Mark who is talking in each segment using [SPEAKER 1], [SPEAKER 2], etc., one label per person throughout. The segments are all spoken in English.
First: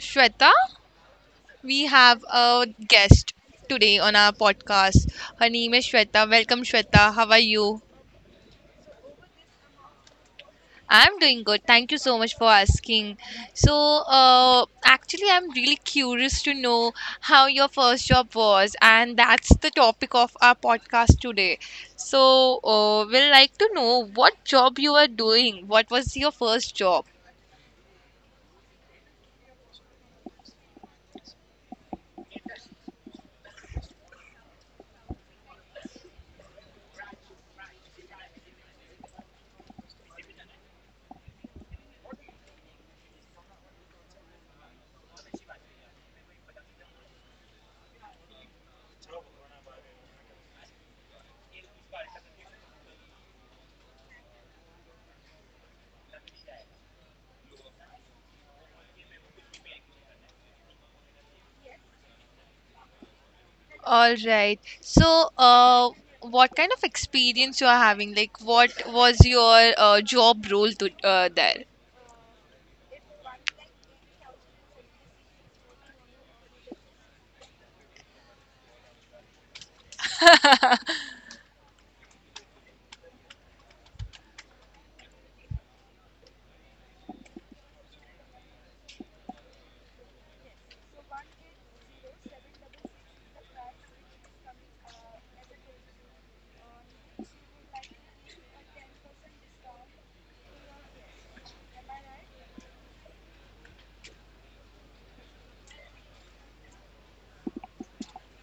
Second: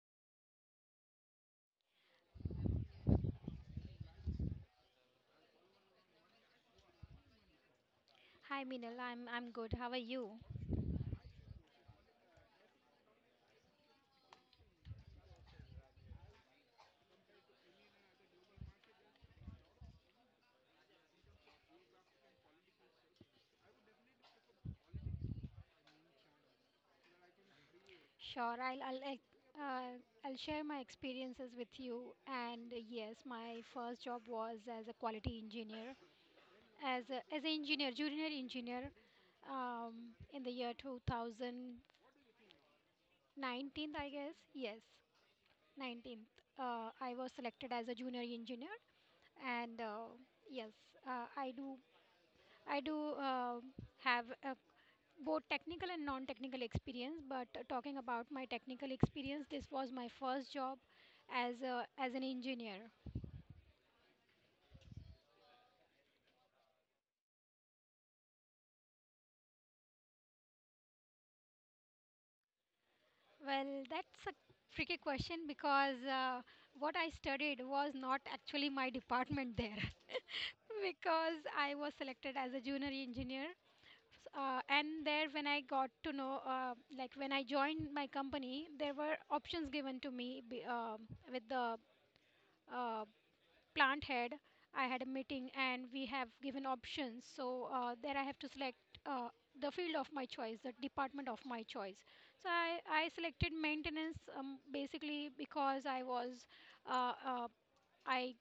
[SPEAKER 1] Shweta. We have a guest today on our podcast. Her name is Shweta. Welcome, Shweta. How are you?
[SPEAKER 2] Hi Minal, I'm good. How are you?
[SPEAKER 1] I'm doing good. Thank you so much for asking. So, actually, I'm really curious to know how your first job was, and that's the topic of our podcast today. So, we'll like to know what job you were doing. What was your first job?
[SPEAKER 2] Sure, I'll I'll share my experiences with you. And yes, my first job was as a quality engineer, as an engineer, junior engineer, in the year 2019, I guess. Yes, 19th. I was selected as a junior engineer, and yes, uh, I do I do have a both technical and non technical experience but talking about my technical experience this was my first job as an engineer.
[SPEAKER 1] All right. So, what kind of experience you are having? Like, what was your job role to there?
[SPEAKER 2] Well, that's a tricky question because what I studied was not actually my department there. Because I was selected as a junior engineer, and there when I got to know like when I joined my company there were options given to me with the uh, plant head, I had a meeting and we have given options, so there I have to select uh, the field of my choice, the department of my choice. I selected maintenance, basically because I was uh, uh, i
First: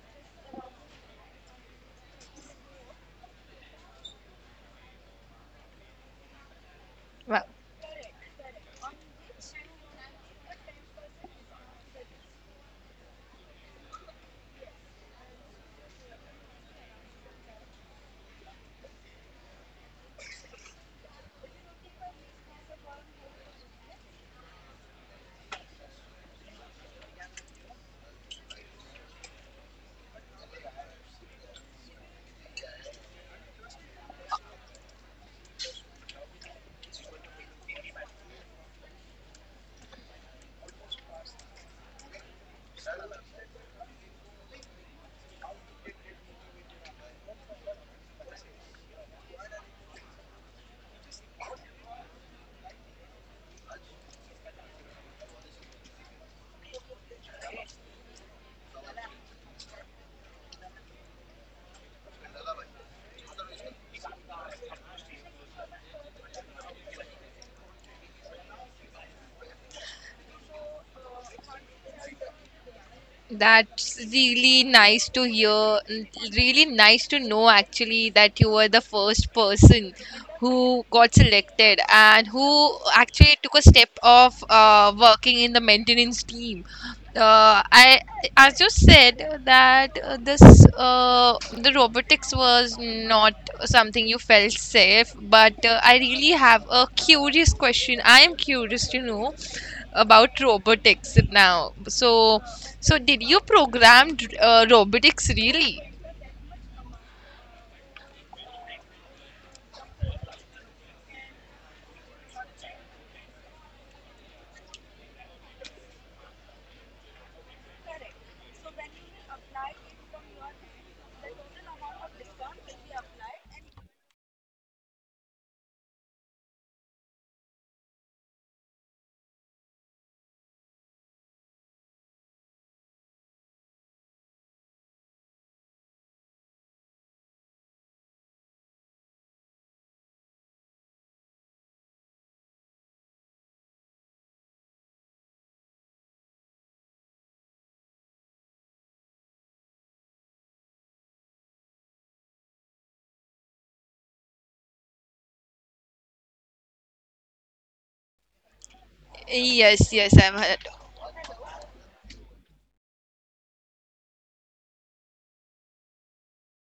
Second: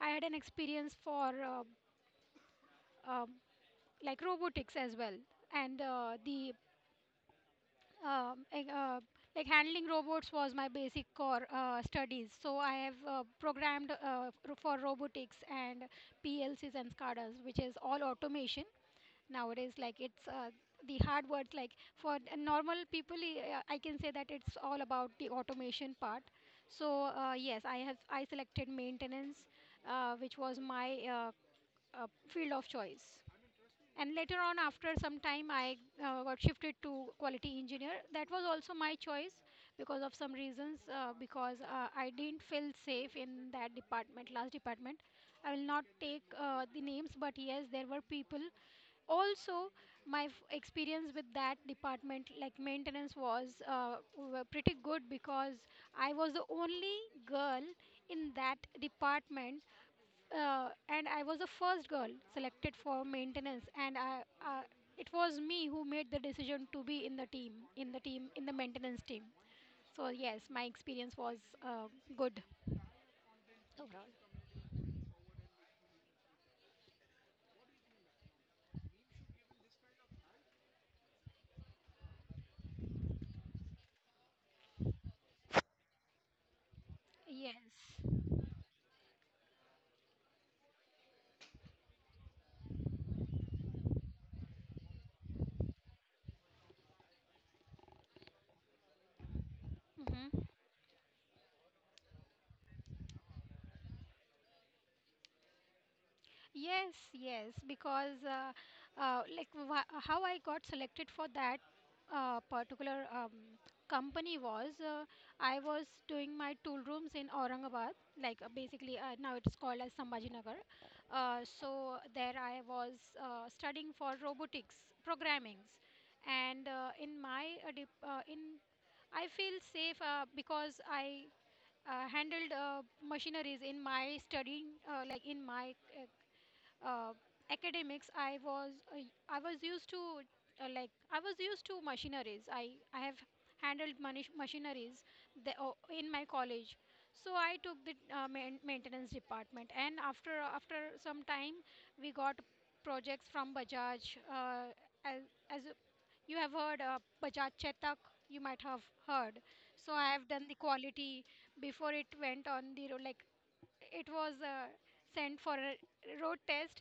[SPEAKER 2] I had an experience for um like robotics as well. and uh, the
[SPEAKER 1] Wow,
[SPEAKER 2] um, like, uh, like handling robots was my basic core studies. So I have programmed for robotics and PLCs and SCADAs, which is all automation nowadays. Like it's the hard words. Like for the normal people, I can say that it's all about the automation part. So yes, I selected maintenance, which was my uh, field of choice, and later on after some time I got shifted to quality engineer. That was also my choice because of some reasons, because I didn't feel safe in that department, last department. I will not take the names, but yes, there were people also. My experience with that department like maintenance was were pretty good, because I was the only girl in that department, and I was the first girl selected for maintenance, and it was me who made the decision to be in the team, in the maintenance team. So yes, my experience was uh, good.
[SPEAKER 1] that's really nice to hear. Really nice to know actually that you were the first person who got selected and who actually took a step of working in the maintenance team. Uh, I,
[SPEAKER 2] Yes.
[SPEAKER 1] as you said, that this the robotics was not something you felt safe, but I really have a curious question. I am curious to know
[SPEAKER 2] Mm-hmm.
[SPEAKER 1] about robotics now. So, did you program robotics really?
[SPEAKER 2] Yes, yes, because like wha how I got selected for that particular company was, I was doing my tool rooms in Aurangabad, like basically now it's called as Sambhajinagar. So there I was studying for robotics programmings, and in my dip, in I feel safe because I handled machineries in my studying, like in my uh, academics. I was used to like I was used to machineries. I have handled manish machineries in my college, so I took the maintenance department, and after some time we got projects from bajaj, uh, as, as you have heard, Bajaj Chetak, you might have heard. So
[SPEAKER 1] Yes,
[SPEAKER 2] I
[SPEAKER 1] yes,
[SPEAKER 2] have
[SPEAKER 1] I've
[SPEAKER 2] done the
[SPEAKER 1] heard.
[SPEAKER 2] quality before it went on the road. Like it was sent for a road test.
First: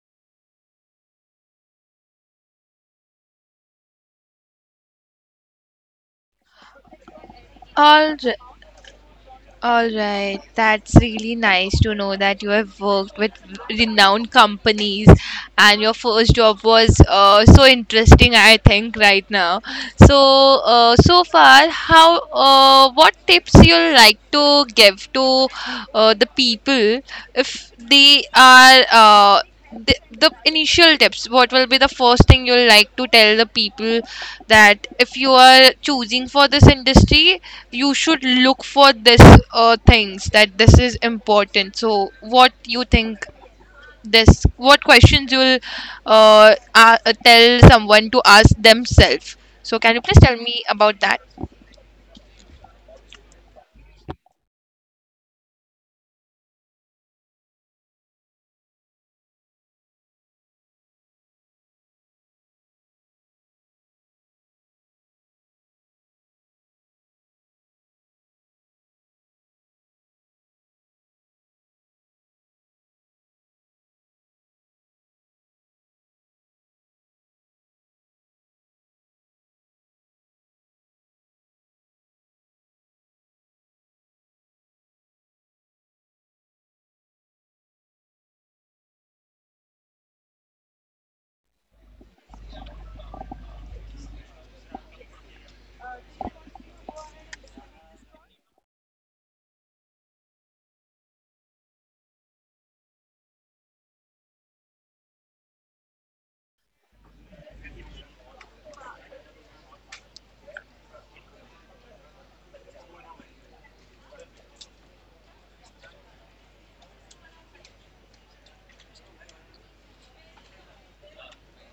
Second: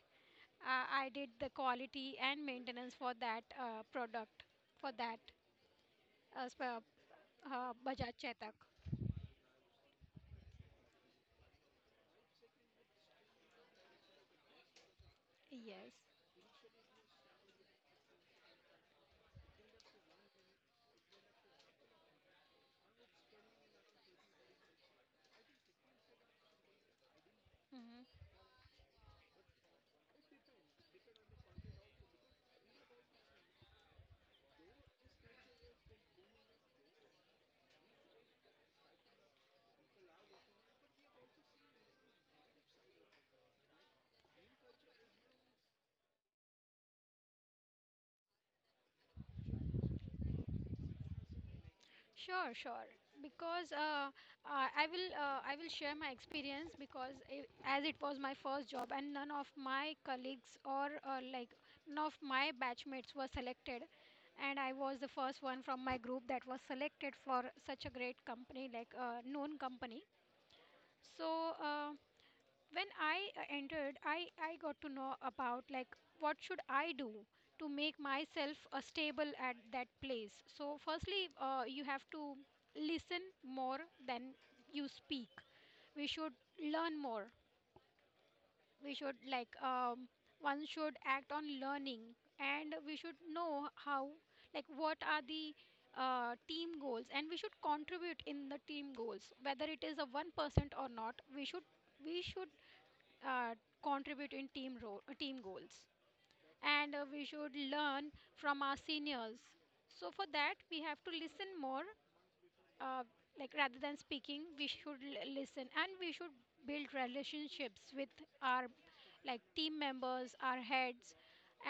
[SPEAKER 2] I did the quality and maintenance for that product, for that uh, sp- Bajaj
[SPEAKER 1] Right.
[SPEAKER 2] Chetak.
[SPEAKER 1] All right, that's really nice to know that you have worked with renowned companies and
[SPEAKER 2] Yes.
[SPEAKER 1] your first job was so interesting, I think, right now. So, so far, how what tips you'll like to give to the people if they are the initial tips, what will be the first thing you'll like to tell the people that if you are choosing for this industry you should look for this things, that this is important. So what you think, this what questions you'll uh, uh, tell someone to ask themselves, so can you please tell me about that?
[SPEAKER 2] Sure, sure. Because I will share my experience, because I, as it was my first job, and none of my colleagues or like none of my batchmates were selected, and I was the first one from my group that was selected for such a great company, like a known company. So. When I entered, I got to know about like what should I do to make myself stable at that place. So firstly, you have to listen more than you speak. We should learn more. We should like, one should act on learning, and we should know how, like what are the team goals, and we should contribute in the team goals, whether it is a 1% or not. We should uh, contribute in team role, team goals, and we should learn from our seniors. So for that, we have to listen more, uh, like rather than speaking. We should listen, and we should build relationships with our like team members, our heads,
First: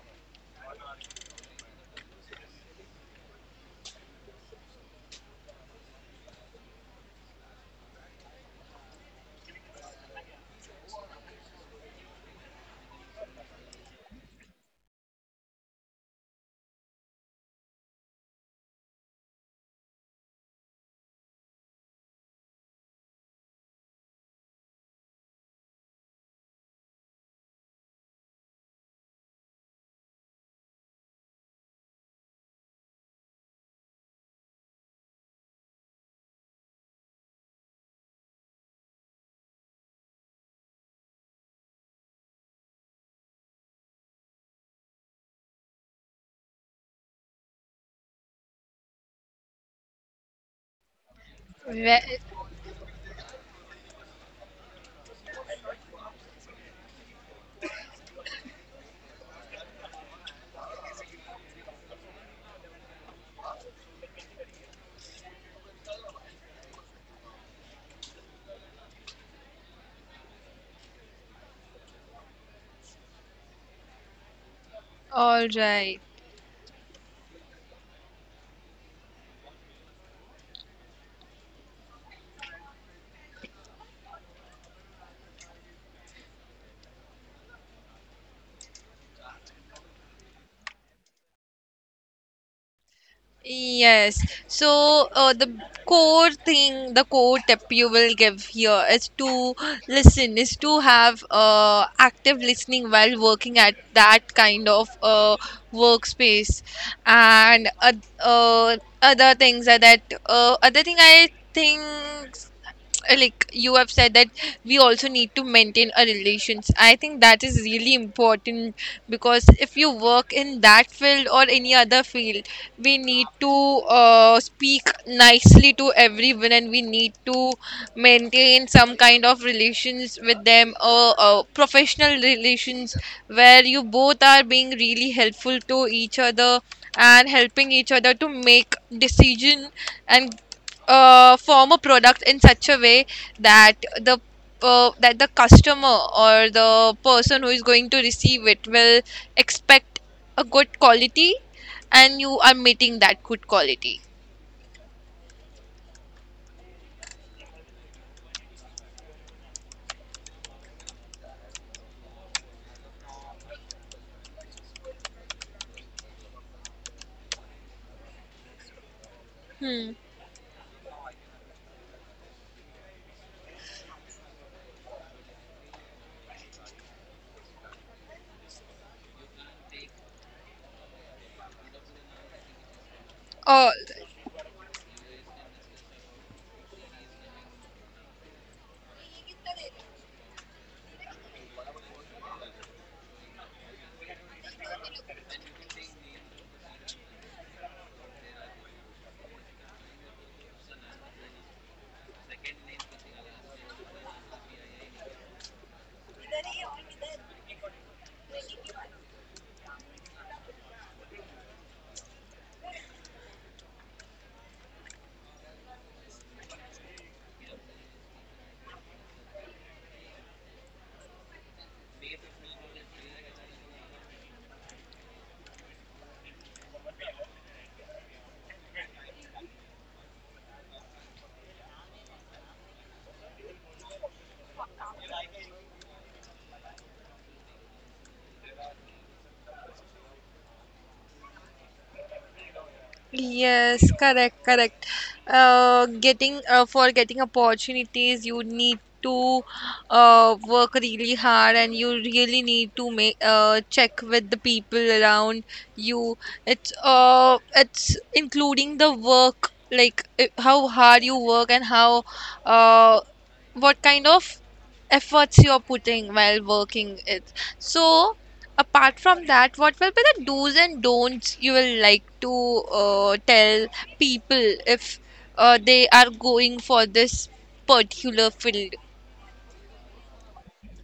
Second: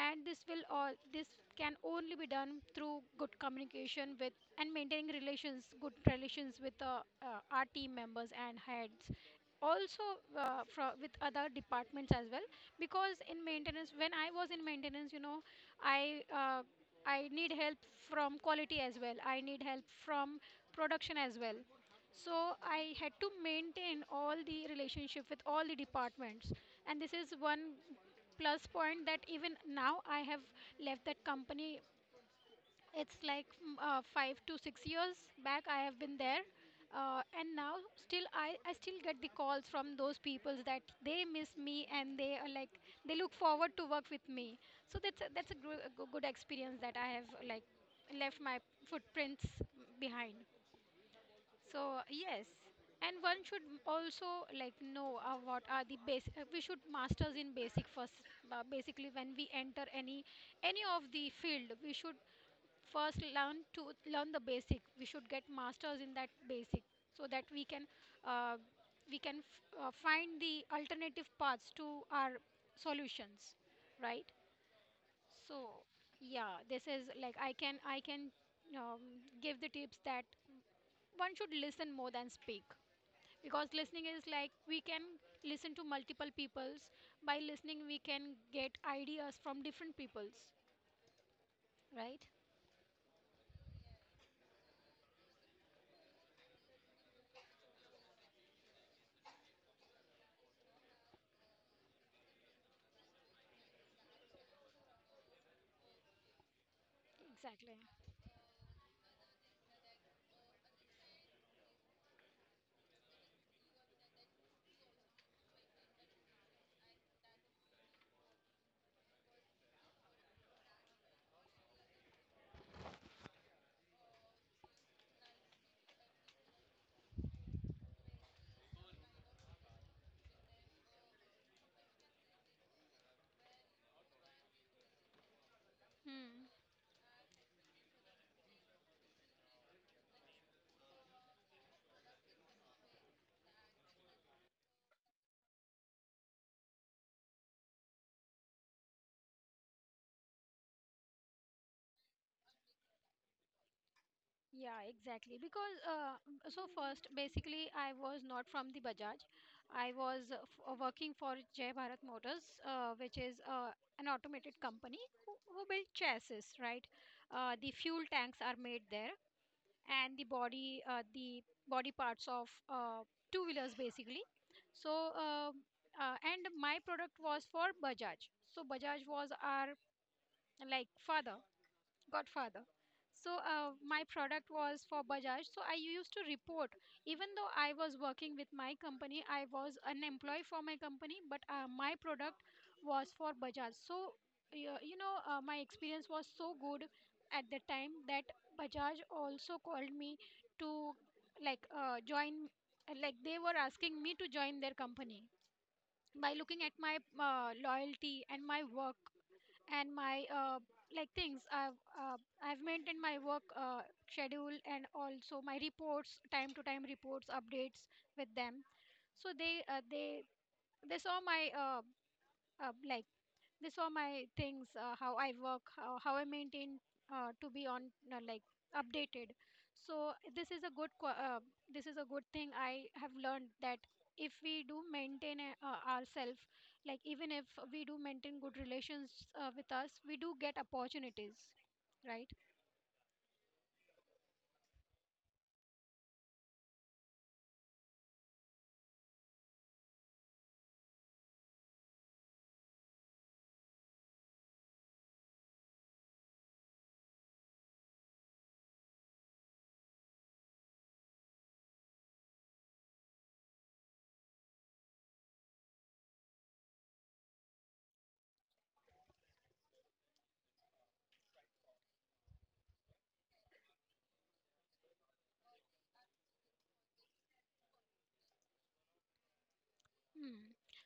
[SPEAKER 2] and this will, all this can only be done through good communication with, and maintaining relations, good relations with our team members and heads also, with other departments as well, because in maintenance, when I was in maintenance, you know, i uh, I need help from quality as well. I need help from production as well. So I had to maintain all the relationship with all the departments. And this is one plus point that even now, I have left that company, it's like 5 to 6 years back I have been there, and now still I still get the calls from those people that they miss me, and they are like they look forward to work with me. So that's a, good experience that I have, like left my footprints behind.
[SPEAKER 1] Well,
[SPEAKER 2] So yes, and one should also like know what are the basic. We should masters in basic first. Basically, when we enter any of the field, we should first learn to learn the basic. We should get masters in that basic, so that uh, we can find the alternative paths to our solutions, right?
[SPEAKER 1] all
[SPEAKER 2] So
[SPEAKER 1] right.
[SPEAKER 2] yeah, this is like I can, um, give the tips that one should listen more than speak, because listening is like we can listen to multiple peoples. By listening, we can get ideas from different peoples, right?
[SPEAKER 1] Yes. So, the core thing, the core tip you will give here is to listen, is to have active listening while working at that kind of workspace. And
[SPEAKER 2] Exactly.
[SPEAKER 1] uh, uh, other things are that other thing I think, like you have said, that we also need to maintain our relations. I think that is really important, because if you work in that field or any other field, we need to speak nicely to everyone and we need to maintain some kind of relations with them, professional relations where you both are being really helpful to each other
[SPEAKER 2] Hmm.
[SPEAKER 1] and helping each other to make decision and form a product in such a way that the that the customer or the person who is going to receive it will expect a good quality and you are meeting that good quality.
[SPEAKER 2] Yeah, exactly. Because so first, basically, I was not from the Bajaj. I was working for Jai Bharat Motors, which is an automated company who build chassis, right? The fuel tanks are made there,
[SPEAKER 1] Hmm.
[SPEAKER 2] and the body parts of two wheelers, basically. So, and my product was for Bajaj. So Bajaj was our like father, Godfather. So
[SPEAKER 1] Oh.
[SPEAKER 2] my product was for Bajaj. So I used to report, even though I was working with my company, I was an employee for my company, but my product was for Bajaj. So you know, my experience was so good at the time that Bajaj also called me to like join. Like they were asking me to join their company by looking at my loyalty and my work and my like things I've maintained my work schedule, and also my reports, time to time reports updates with them. So they they saw my like they saw my things, how I work, how I maintain to be on like updated. So this is a this is a good thing I have learned, that if we do maintain ourselves, like even if we do maintain good relations with us, we do get opportunities, right?
[SPEAKER 1] Yes, correct, correct. Getting for getting opportunities, you need to work really hard, and you really need to make check with the people around you. It's including the work, like how hard you work and how uh, what kind of efforts you're putting while working it. So apart from that, what will be the do's and don'ts you will like to tell people if they are going for this particular field?
[SPEAKER 2] Mm.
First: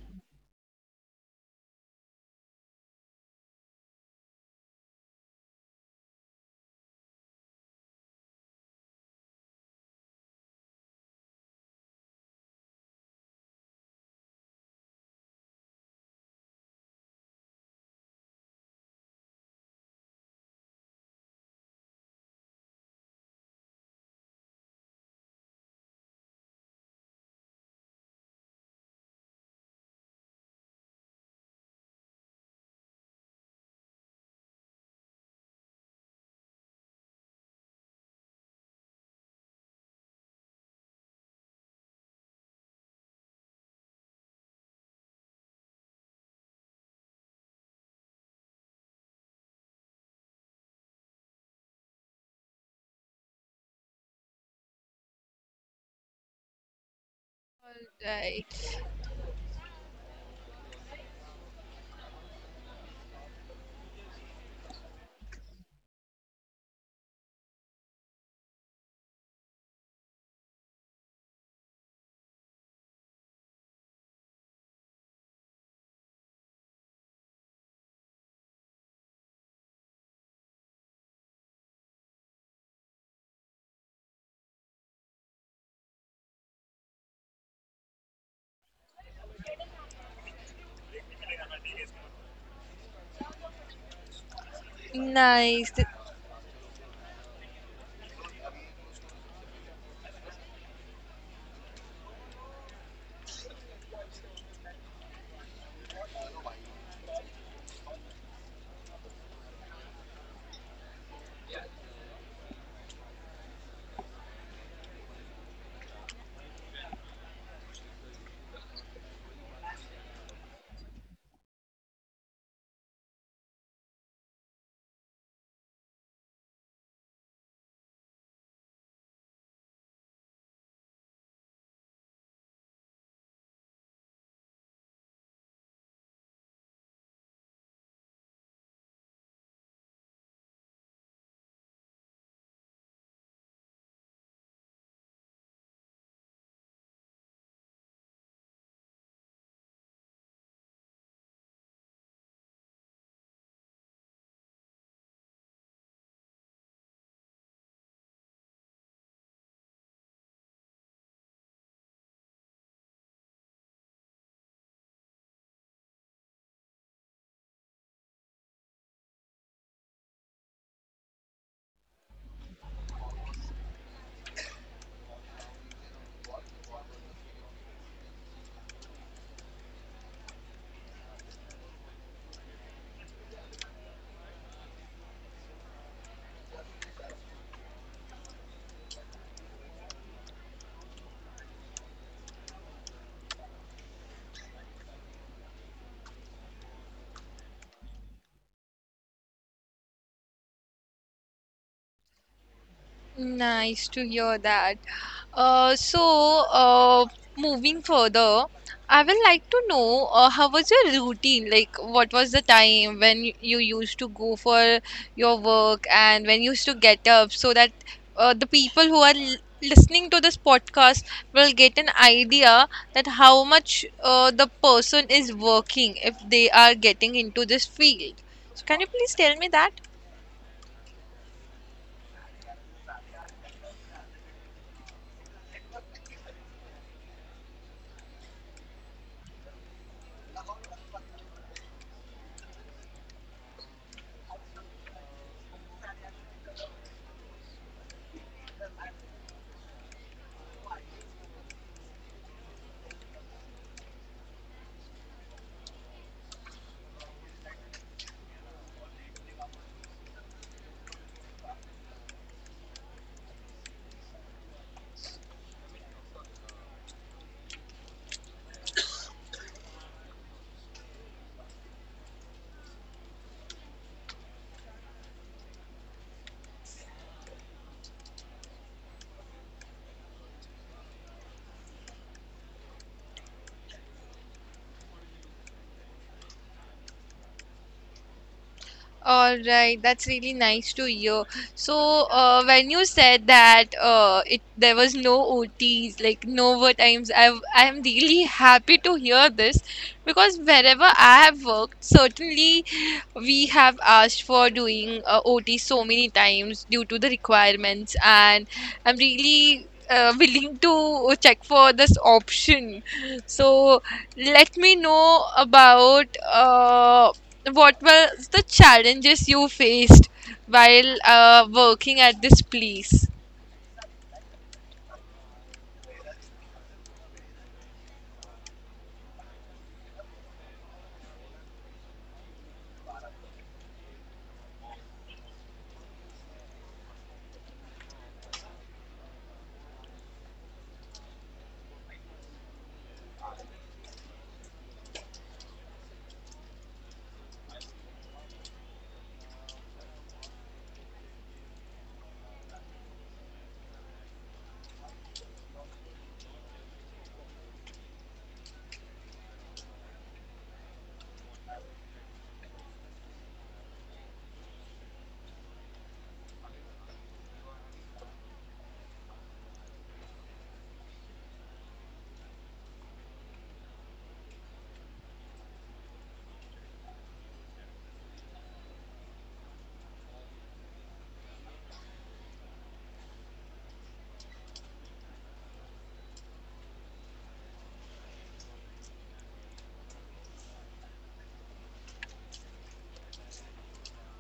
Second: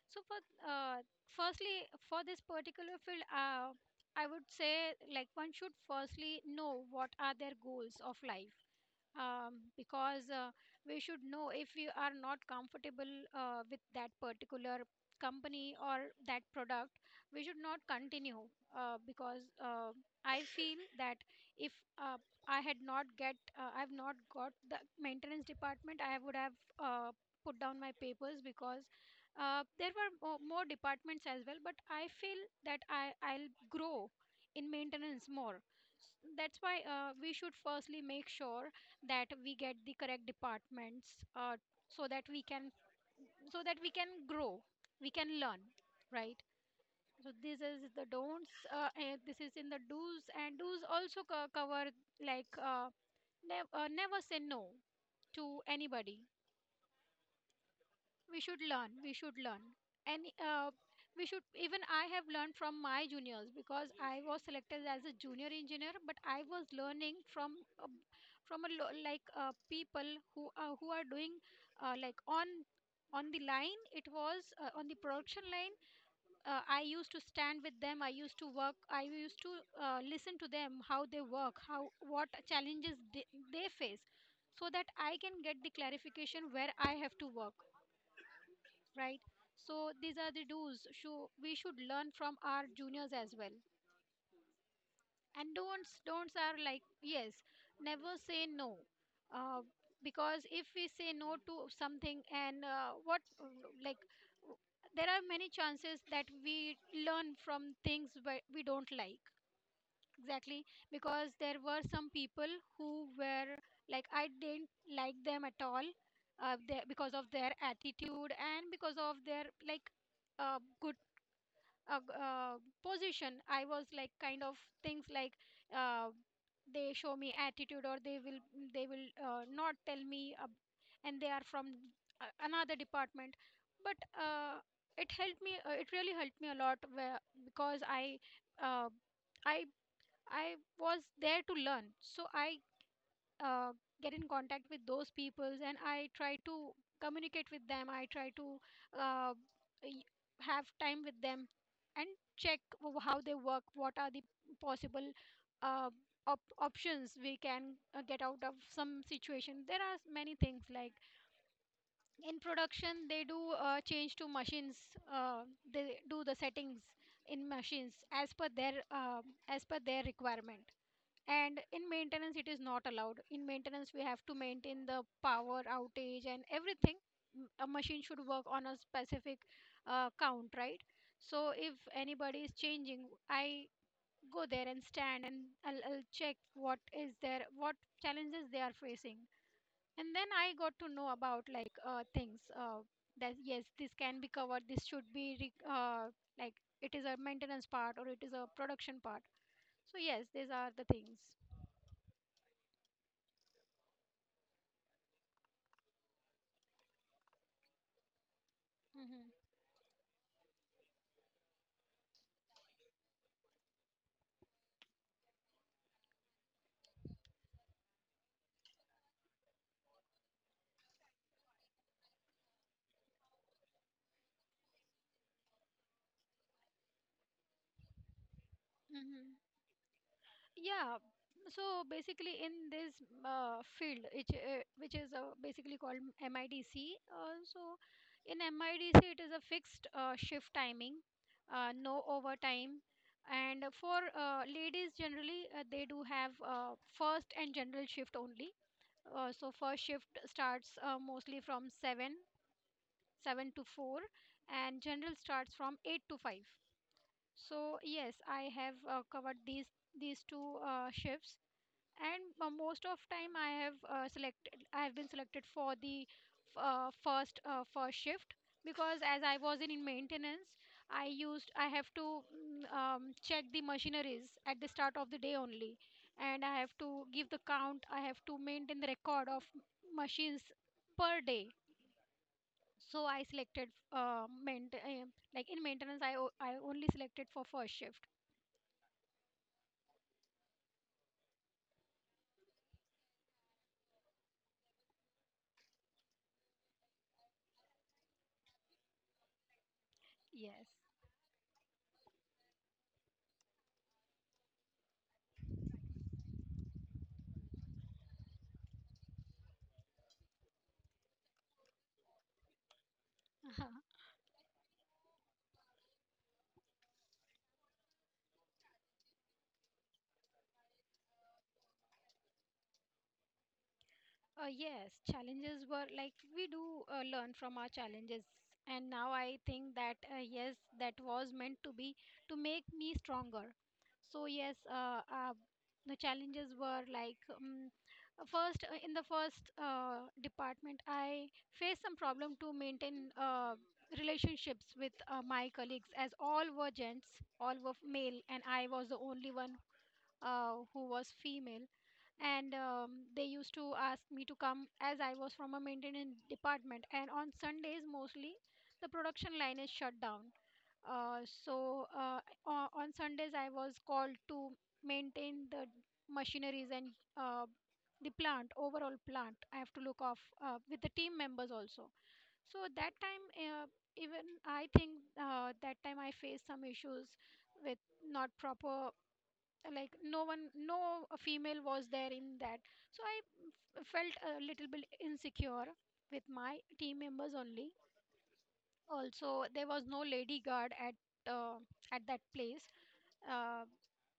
[SPEAKER 2] So for, uh, firstly, for this particular field, I would say like one should firstly know what are their goals of life, because we should know if we are not comfortable with that particular company or that product, we should not continue, because I feel that if uh, I've not got the maintenance department, I would have uh, put down my papers, because there were more departments as well, but I feel that I'll grow in maintenance more. That's why we should firstly make sure that we get the correct departments, so that we can, so that we can grow, we can learn, right? So this is the don'ts, and this is in the do's, and do's also cover, like never say no to anybody.
[SPEAKER 1] Right.
[SPEAKER 2] We should learn, and we should, even I have learned from my juniors, because I was selected as a junior engineer, but I was learning from uh, like people who are doing like on the line, it was on the production line. I used to stand with them, I used to work, I used to listen to them, how they work, how, what challenges they face, so that I can get the clarification where I have to work, right? So these are the do's. Should we, should learn from our juniors as well. And
[SPEAKER 1] Nice.
[SPEAKER 2] don'ts don'ts are like yes, never say no, uh, because if we say no to something and what like there are many chances that we learn from things we don't like exactly, because there were some people who were like I didn't like them at all. They, because of their attitude and because of their like good uh, g- uh, position, I was like kind of things like uh, they show me attitude or they will not tell me, and they are from another department. But it helped me, it really helped me a lot where, because I uh, i I was there to learn. So I uh, get in contact with those peoples and I try to communicate with them, I try to uh, y- have time with them and check how they work, what are the possible uh, options we can get out of some situation. There are many things like in production, they do change to machines, uh, they do the settings in machines as per their requirement. And in maintenance it is not allowed. In maintenance we have to maintain the power outage and everything. A machine should work on a specific count, right? So if anybody is changing, I go there and stand and I'll check what is there, what challenges they are facing. And then I got to know about like things that yes, this can be covered, this should be like it is a maintenance part or it is a production part. So yes, these are the things.
[SPEAKER 1] Nice to hear that. So, moving further, I would
[SPEAKER 2] Hmm.
[SPEAKER 1] like to know how was your routine? Like, what was the time when you used to go for your work and when you used to get up, so that the people who are l listening to this podcast will get an idea that how much the person is working if they are getting into this field. So, can you please tell me
[SPEAKER 2] Hmm.
[SPEAKER 1] that?
[SPEAKER 2] Yeah. So basically, in this field, which is basically called MIDC, so in MIDC it is a fixed shift timing, no overtime, and for ladies generally they do have first and general shift only. So first shift starts mostly from seven, seven to four, and general starts from eight to five. So yes, I have covered these two shifts, and most of time I have selected, I have been selected for the first shift, because as I was in maintenance, I have to check the machineries at the start of the day only, and I have to give the count. I have to maintain the record of machines per day. So I selected like in maintenance I I only selected for first shift.
[SPEAKER 1] All right, that's really nice to hear. So, when you said that it there was no OTs, like no overtimes, I'm really happy to hear this, because
[SPEAKER 2] Yes.
[SPEAKER 1] wherever I have worked, certainly we have asked for doing OT so many times due to the requirements, and I'm really willing to check for this option. So,
[SPEAKER 2] Uh-huh.
[SPEAKER 1] let me know about what were the challenges you faced while working at this place?
[SPEAKER 2] Yes, challenges were like we do learn from our challenges. And now I think that, yes, that was meant to be to make me stronger. So, yes, the challenges were like first, in the first department, I faced some problem to maintain relationships with my colleagues, as all were gents, all were male, and I was the only one who was female. And they used to ask me to come as I was from a maintenance department. And on Sundays, mostly the production line is shut down. Uh, so uh, on Sundays, I was called to maintain the machineries and uh, the plant, overall plant. I have to look off with the team members also. So that time, even I think that time I faced some issues with not proper, like no one, no a female was there in that. So I felt a little bit insecure with my team members only. Also, there was no lady guard uh, at that place. uh,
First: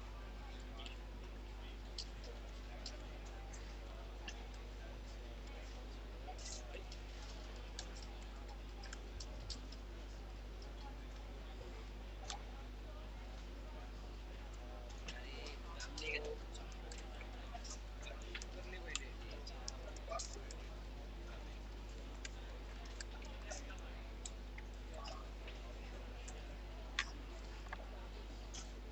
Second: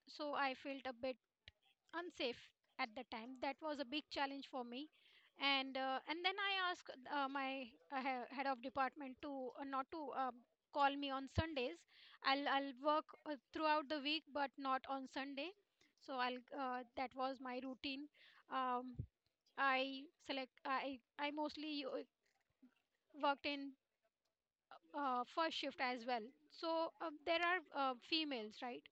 [SPEAKER 2] so I felt a bit unsafe at the time. That was a big challenge for me. And then I asked my head of department to not to call me on Sundays. I'll work throughout the week but not on Sunday. So I'll that was my routine. um, I select, I mostly worked in first shift as well, so there are females, right?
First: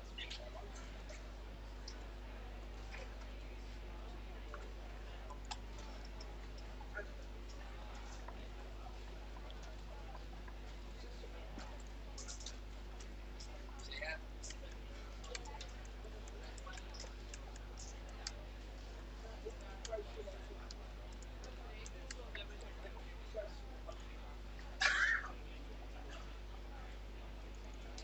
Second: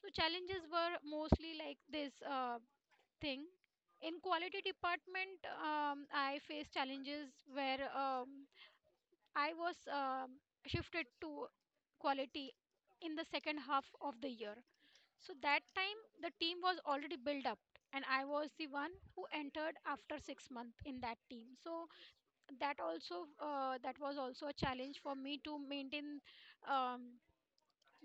[SPEAKER 2] So challenges were mostly like this thing. In quality department, I faced challenges where I was shifted to quality in the second half of the year. So that time the team was already built up, and I was the one who entered after 6 months in that team. So that also, that was also a challenge for me to maintain, um,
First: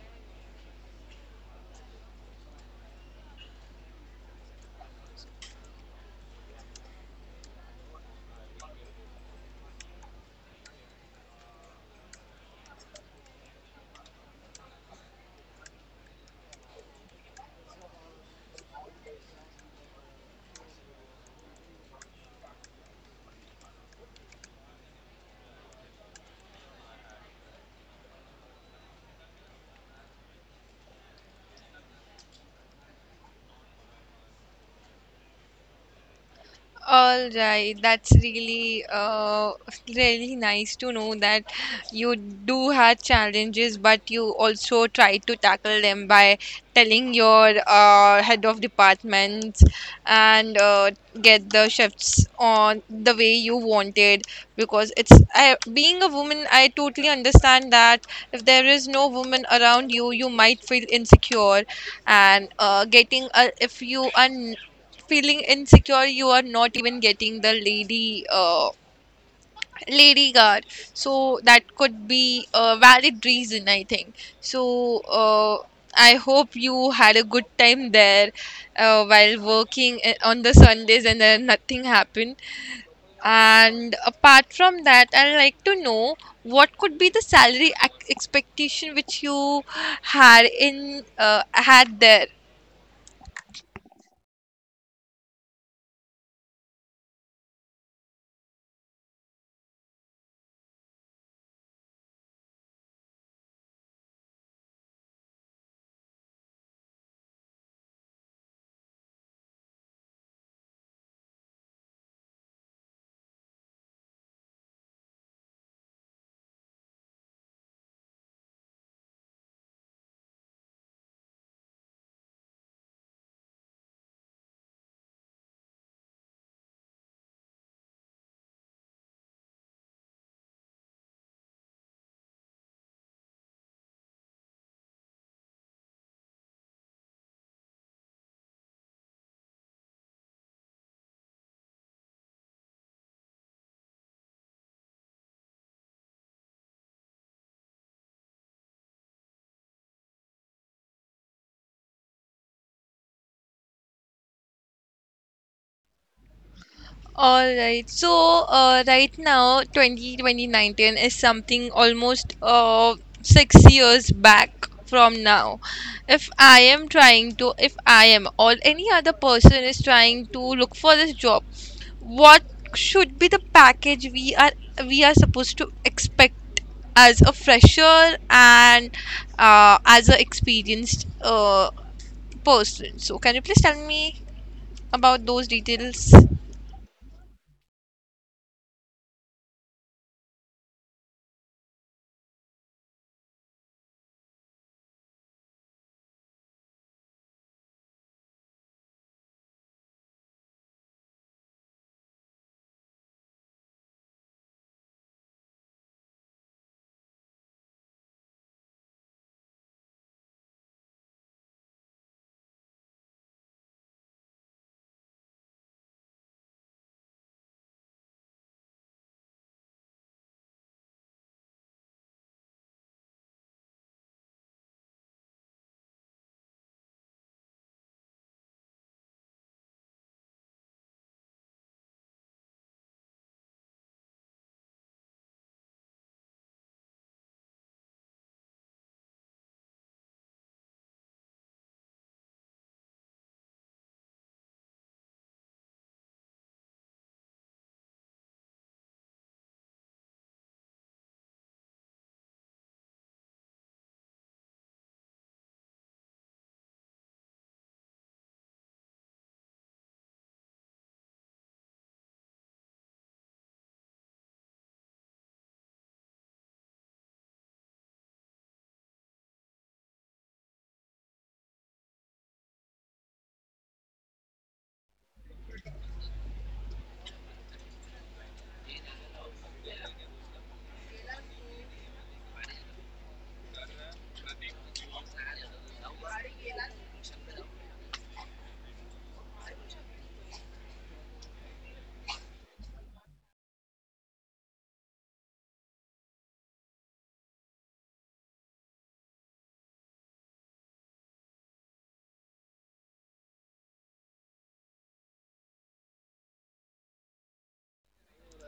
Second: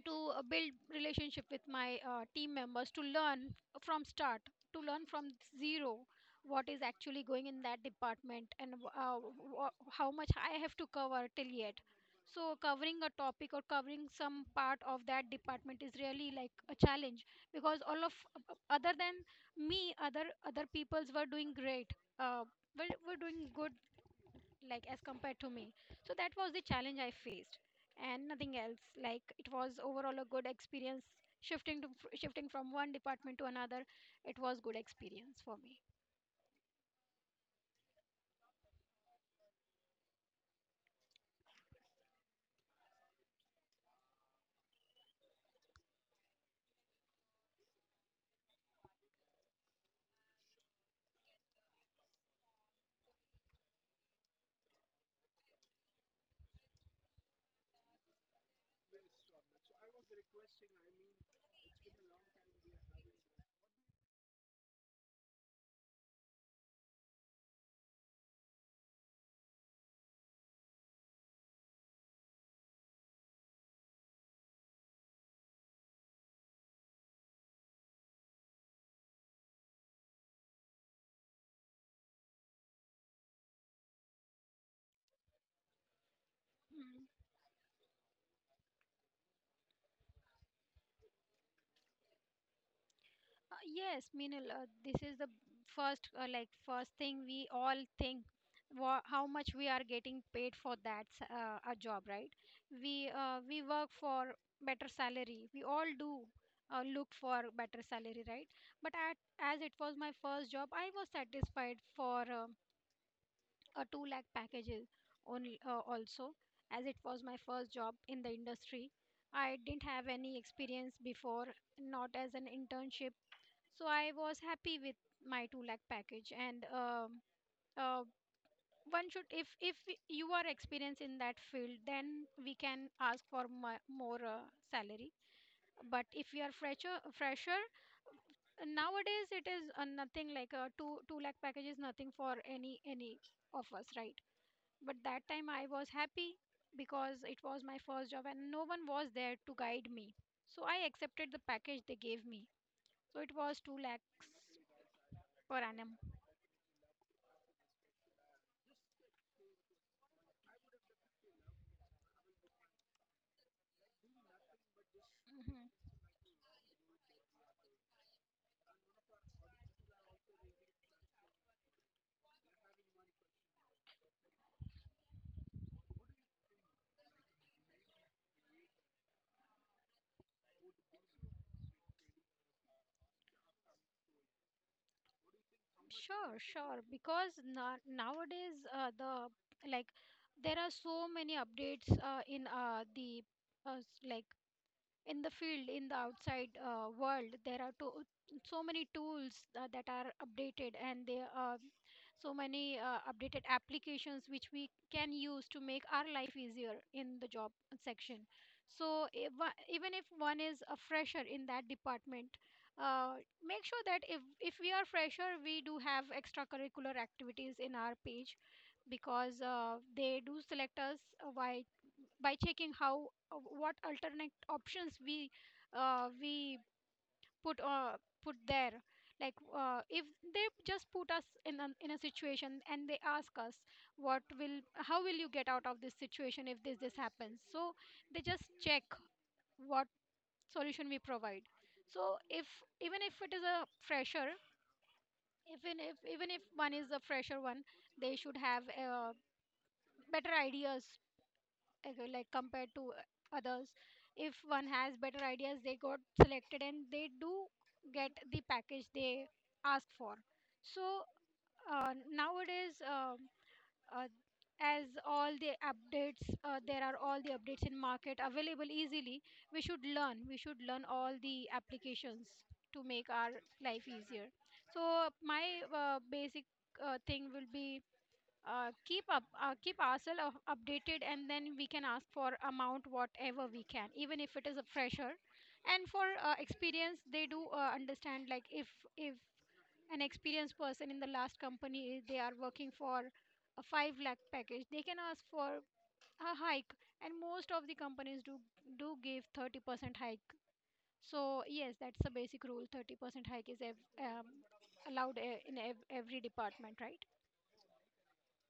[SPEAKER 2] to build relationship with my team members, to learn from start, to learn from zero what is actually going in that department. And uh, wha how much I have to cover till yet. So covering a topic or covering some part of that department is really like a challenge, because all of, other than me, other other peoples were doing great, uh, were doing good like as compared to me. So that was the challenge I faced, and nothing else. Like, it was overall a good experience, shifting to shifting from one department to another. It was good experience for me.
[SPEAKER 1] All right, that's really really nice to know that you do have challenges, but you also try to tackle them by telling your head of department and get the shifts on the way you wanted. Because it's, I, being a woman, I totally understand that if there is no woman around you, you might feel insecure, and if you are feeling insecure, you are not even getting the lady guard, so that could be a valid reason, I think. So, I hope you had a good time there while working on the Sundays and then nothing happened. And apart from that, I'd like to know what could
[SPEAKER 2] Mm.
[SPEAKER 1] be the salary expectation which you had there.
[SPEAKER 2] Yes, Meenal, this is the first, like first thing we all think, wha how much we are getting paid for that a job, right? We work for better salary. We all do look for better salary, right? But at, as it was my first job, I was satisfied for a two lakh packages only. Also, as it was my first job in the industry, I didn't have any experience before, not as an internship. So I was happy with my 2 lakh package. And uh, one should, if you are experienced in that field, then we can ask for more salary. But if you are fresher, fresher nowadays, it is nothing, like a 2 lakh package is nothing for any of us, right? But that time I was happy because it was my first job and no one was there to guide me. So I accepted the package they gave me. So it was 2 lakhs per annum.
[SPEAKER 1] All right. So, right now, 20 2019 is something almost 6 years back from now.
[SPEAKER 2] Mm-hmm.
[SPEAKER 1] If I am trying to, if I am or any other person is trying to look for this job, what should be the package we are supposed to expect as a fresher and as an experienced person? So can you please tell me about those details?
[SPEAKER 2] Sure, sure. Because na nowadays, the like there are so many updates in the like in the field, in the outside world, there are so many tools that are updated, and there are so many updated applications which we can use to make our life easier in the job section. So if, one- even if one is a fresher in that department, uh, make sure that, if we are fresher, we do have extracurricular activities in our page, because they do select us by checking how what alternate options we uh, we put put there. Like if they just put us in a situation and they ask us what will, how will you get out of this situation, if this this happens. So they just check what solution we provide. So if, even if it is a fresher, even if one is a fresher, one, they should have better ideas, okay, like compared to others. If one has better ideas, they got selected and they do get the package they ask for. So nowadays, uh, as all the updates there are all the updates in market available easily, we should learn, we should learn all the applications to make our life easier. So my basic thing will be keep ourselves updated, and then we can ask for amount whatever we can, even if it is a fresher. And for experience, they do understand like, if an experienced person in the last company they are working for a 5 lakh package, they can ask for a hike. And most of the companies do do give 30% hike. So yes, that's the basic rule. 30% hike is allowed in every department, right?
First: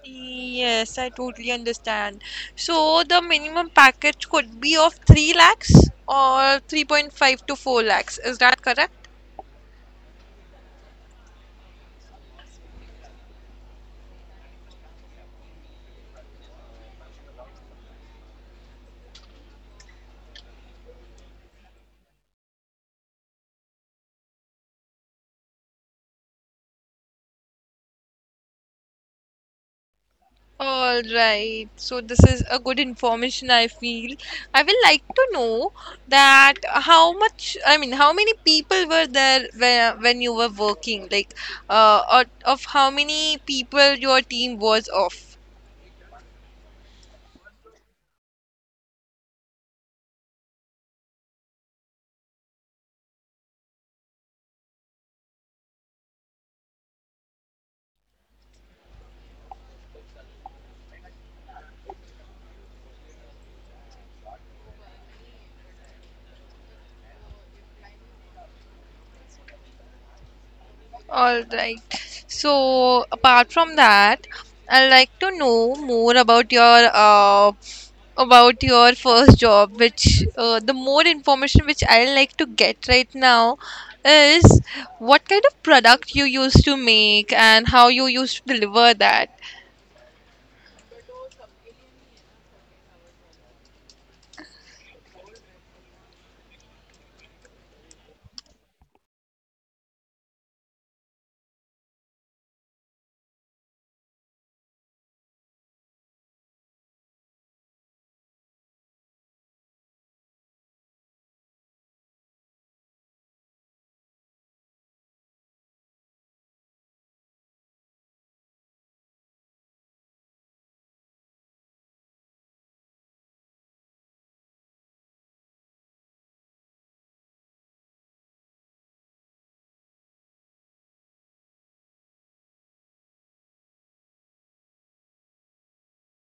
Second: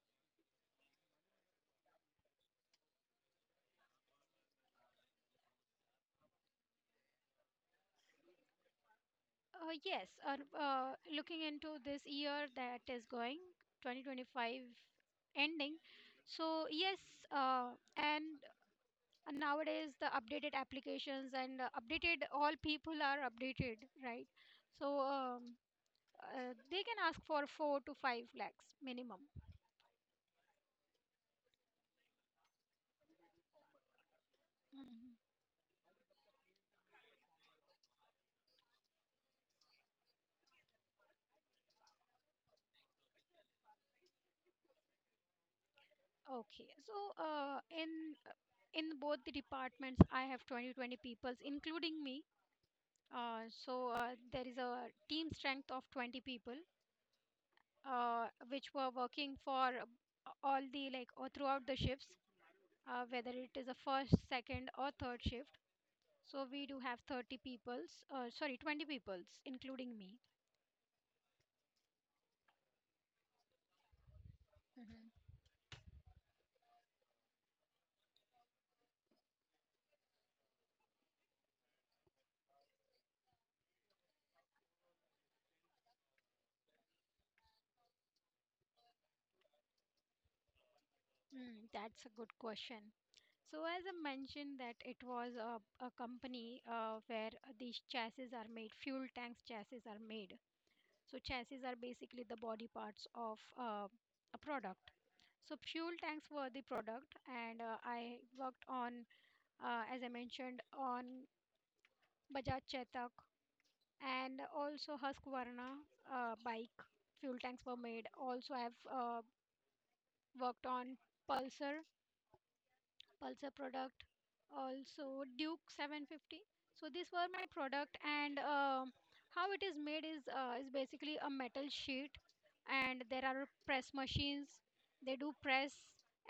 [SPEAKER 1] Yes, I totally understand. So the minimum package could be of 3 lakhs or 3.5 to 4 lakhs. Is that correct?
[SPEAKER 2] Yes, looking into this year that is going, 2025 ending. So, yes, and nowadays the updated applications and updated, all people are updated, right? So, they can ask for four to five lakhs minimum.
[SPEAKER 1] All right. So this is a good information, I feel. I will like
[SPEAKER 2] Mhm.
[SPEAKER 1] to know that how much, I mean, how many people were there when you were working? Like, or of how many people your team was of?
[SPEAKER 2] Okay, so in both the departments, I have twenty twenty 20 peoples, including me. So there is a team strength of 20 people which were working for all the like or throughout the shifts, whether it is a first, second, or third shift. So we do have 30 peoples, sorry, 20 peoples, including me.
[SPEAKER 1] All right. So, apart from that, I'd like to know more about your first job, which the more information which I like to get right now is what kind of product you used to make and how you used to deliver that.
[SPEAKER 2] Mm, that's a good question. So as I mentioned that it was a company where these chassis are made, fuel tanks chassis are made. So chassis are basically the body parts of a product. So fuel tanks were the product, and I worked on as I mentioned, on Bajaj Chetak and also Husqvarna bike fuel tanks were made. Also, I've worked on Pulsar Pulsar product, also Duke 750. So these were my product, and how it is made is is basically a metal sheet, and there are press machines. They do press,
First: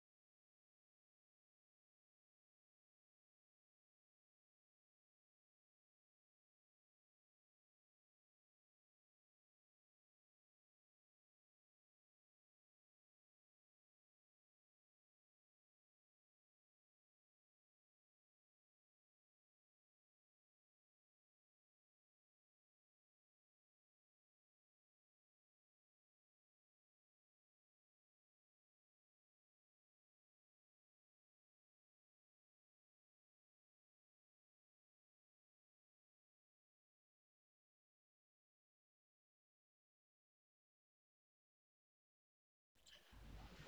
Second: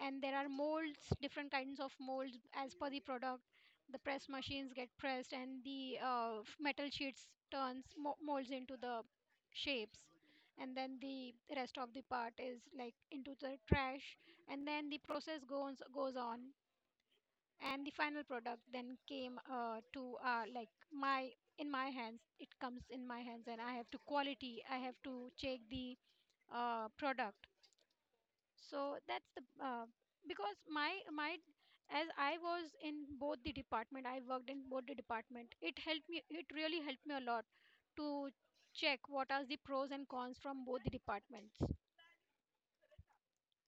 [SPEAKER 2] and there are molds, different kinds of molds as per the product. The press machines get pressed, and the metal sheets turns molds into the shapes, and then the rest of the part is like into the trash, and then the process goes on, and the final product then came to like my in my hands. It comes in my hands, and I have to check the product. So that's the because my as I was in both the department, it helped me. It really helped me a lot to check what are the pros and cons from both the departments.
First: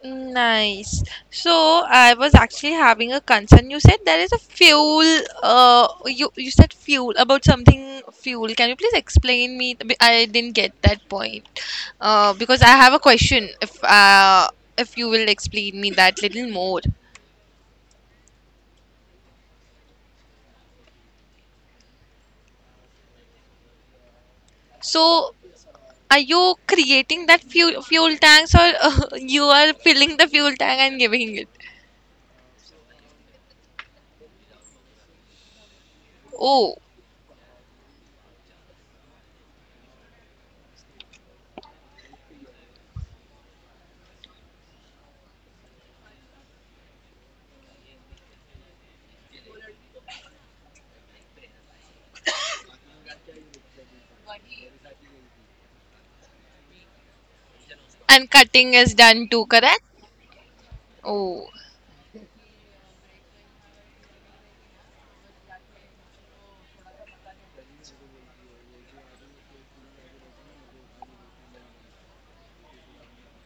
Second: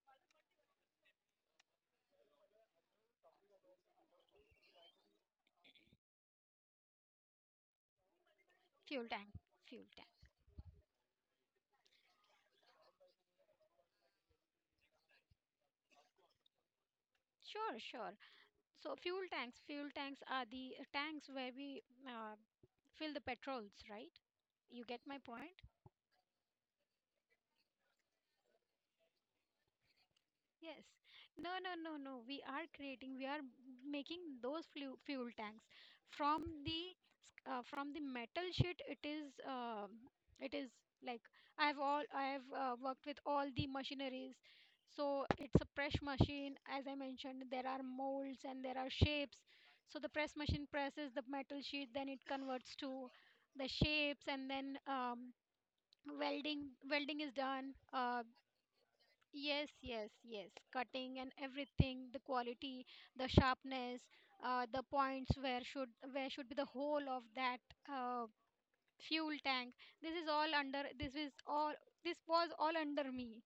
[SPEAKER 1] Nice. So I was actually having a concern. You said there is a fuel. You said fuel about something fuel. Can you please
[SPEAKER 2] Fuel tank,
[SPEAKER 1] explain me?
[SPEAKER 2] fuel tank.
[SPEAKER 1] I didn't get that point. Because I have a question. If you will explain me that little more.
[SPEAKER 2] Sure, sure. So fuel tanks are the tanks where we uh, fill the petrols, right? You get my
[SPEAKER 1] So
[SPEAKER 2] point?
[SPEAKER 1] are you creating that fuel tanks or you are filling the fuel tank
[SPEAKER 2] Yes.
[SPEAKER 1] and giving it?
[SPEAKER 2] No, no, no, no. We are creating, we are making those flu fuel tanks from
[SPEAKER 1] Oh,
[SPEAKER 2] the from the metal sheet. It is it is like I have worked with all the machineries. So it's a press machine, as I mentioned. There are molds and there are shapes. So the press machine presses the metal sheet, then it converts to the shapes, and then welding is done,
[SPEAKER 1] and cutting is done too,
[SPEAKER 2] yes,
[SPEAKER 1] correct?
[SPEAKER 2] yes, yes. Cutting and
[SPEAKER 1] Oh.
[SPEAKER 2] everything, the quality, the sharpness, the points where should be the whole of that uh, fuel tank. This is all under. This is all. This was all under me,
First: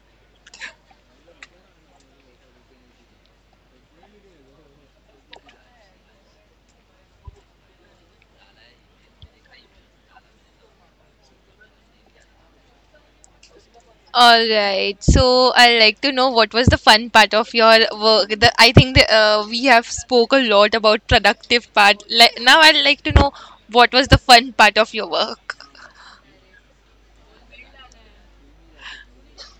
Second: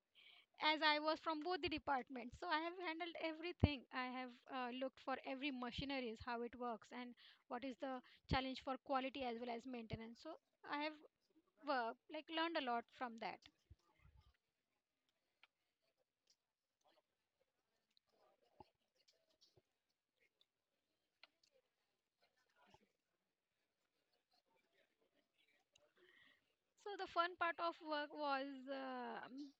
[SPEAKER 2] as I was from both the departments. So I have handled everything. I have looked for every machineries, how it works, and what is the challenge for quality as well as maintenance. So I have like learned a lot from that.
[SPEAKER 1] All right. So I like to know what was the fun part of your work. I think, we have spoke a lot about productive part. Like now, I'd like to know what was the fun part of your work.
[SPEAKER 2] So the fun part of work was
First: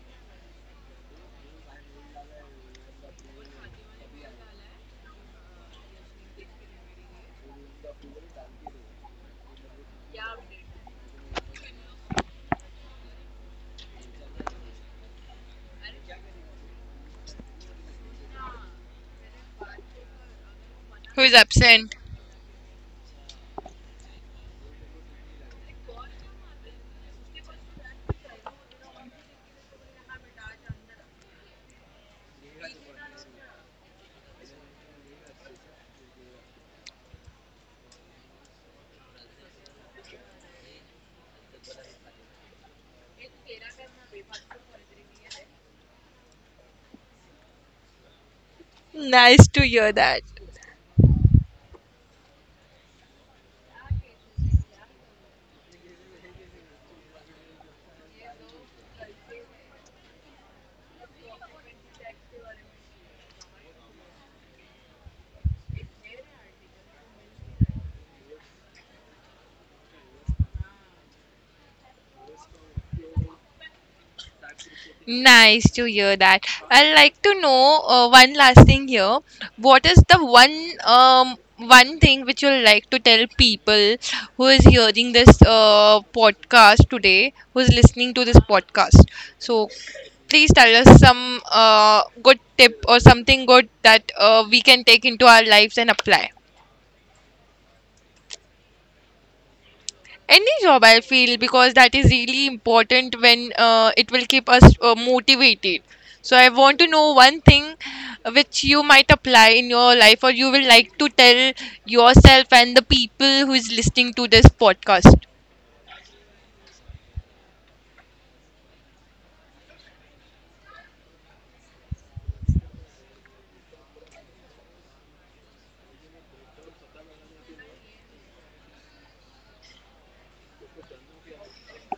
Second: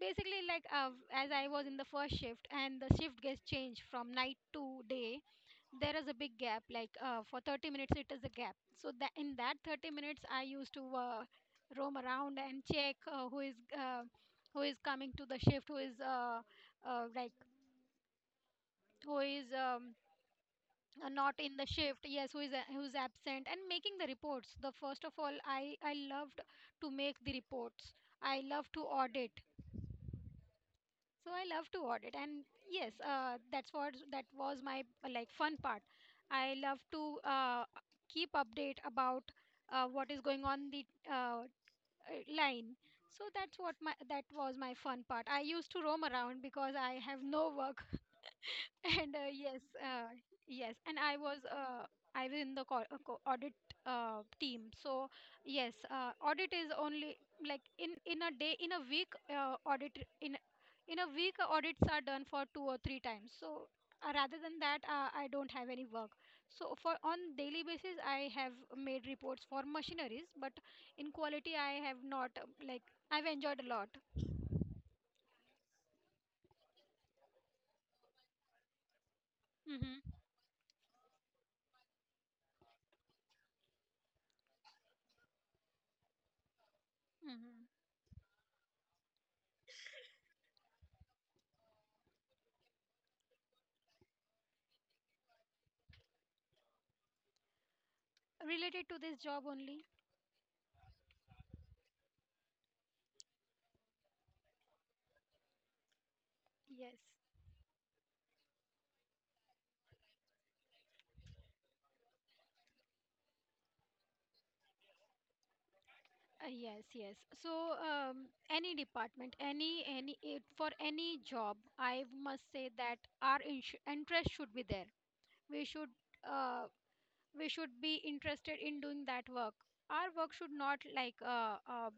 [SPEAKER 2] basically like as I was in the first shift and the shift gets changed from night to day. There is a big gap. Like for 30 minutes, it is a gap. So that in that 30 minutes, I used to roam around and check who is coming to the shift, who is like who is
[SPEAKER 1] Who is
[SPEAKER 2] not in the
[SPEAKER 1] absent?
[SPEAKER 2] shift. Yes, who's absent, and making the reports. The first of all, I loved to make the reports. I love to audit. So I love to audit, and yes, that was my like fun part. I love to keep update about what is going on the uh, line. So that was my fun part. I used to roam around because I have no work. And
[SPEAKER 1] Nice to hear that.
[SPEAKER 2] yes and I was I was in the co- audit team. So yes, audit is only like in a day, in a week, audit in a week, audits are done for two or three times. So rather than that, I don't have any work. So for on daily basis, I have made reports for machineries, but in quality I have not I've enjoyed a lot.
[SPEAKER 1] Nice to hear that. I'd like to know one last thing here. What is
[SPEAKER 2] Hmm.
[SPEAKER 1] the um one thing which you'll like to tell people who is hearing this podcast today,
[SPEAKER 2] Hmm.
[SPEAKER 1] who's listening to this podcast? So please tell us some good tip or something good that we can take into our lives and apply.
[SPEAKER 2] Related to this job only?
[SPEAKER 1] Any job, I feel, because that is really important, when it will keep us motivated. So, I want to
[SPEAKER 2] Yes.
[SPEAKER 1] know one thing which you might apply in your life, or you will like to tell yourself and the people who is listening to this podcast.
[SPEAKER 2] Yes, yes. So, any department, for any job, I must say that our interest should be there. We should uh, we should be interested in doing that work. Our work should not like uh, uh,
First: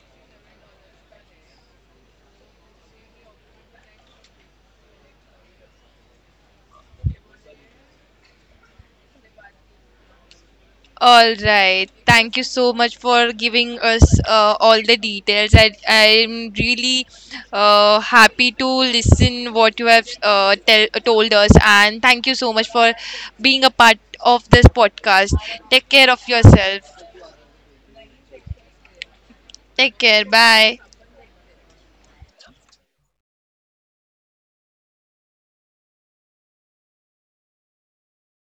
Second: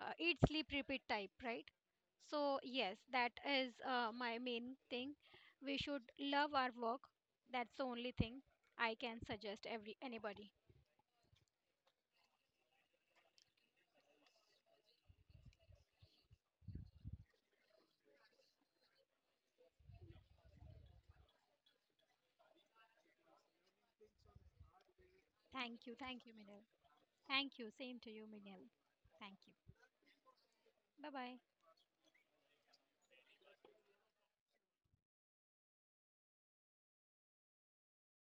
[SPEAKER 2] uh, eat, sleep, repeat type, right? So yes, that is my main thing. We should love our work. That's the only thing I can suggest every anybody.
[SPEAKER 1] All right. Thank you so much for giving us all the details. I'm really happy to listen what you have told us, and thank you so much for being a part of this podcast. Take care
[SPEAKER 2] Thank
[SPEAKER 1] of
[SPEAKER 2] you, Minel.
[SPEAKER 1] yourself.
[SPEAKER 2] Thank you. Same to you, Minel. Thank you.
[SPEAKER 1] Take care. Bye.
[SPEAKER 2] Bye bye.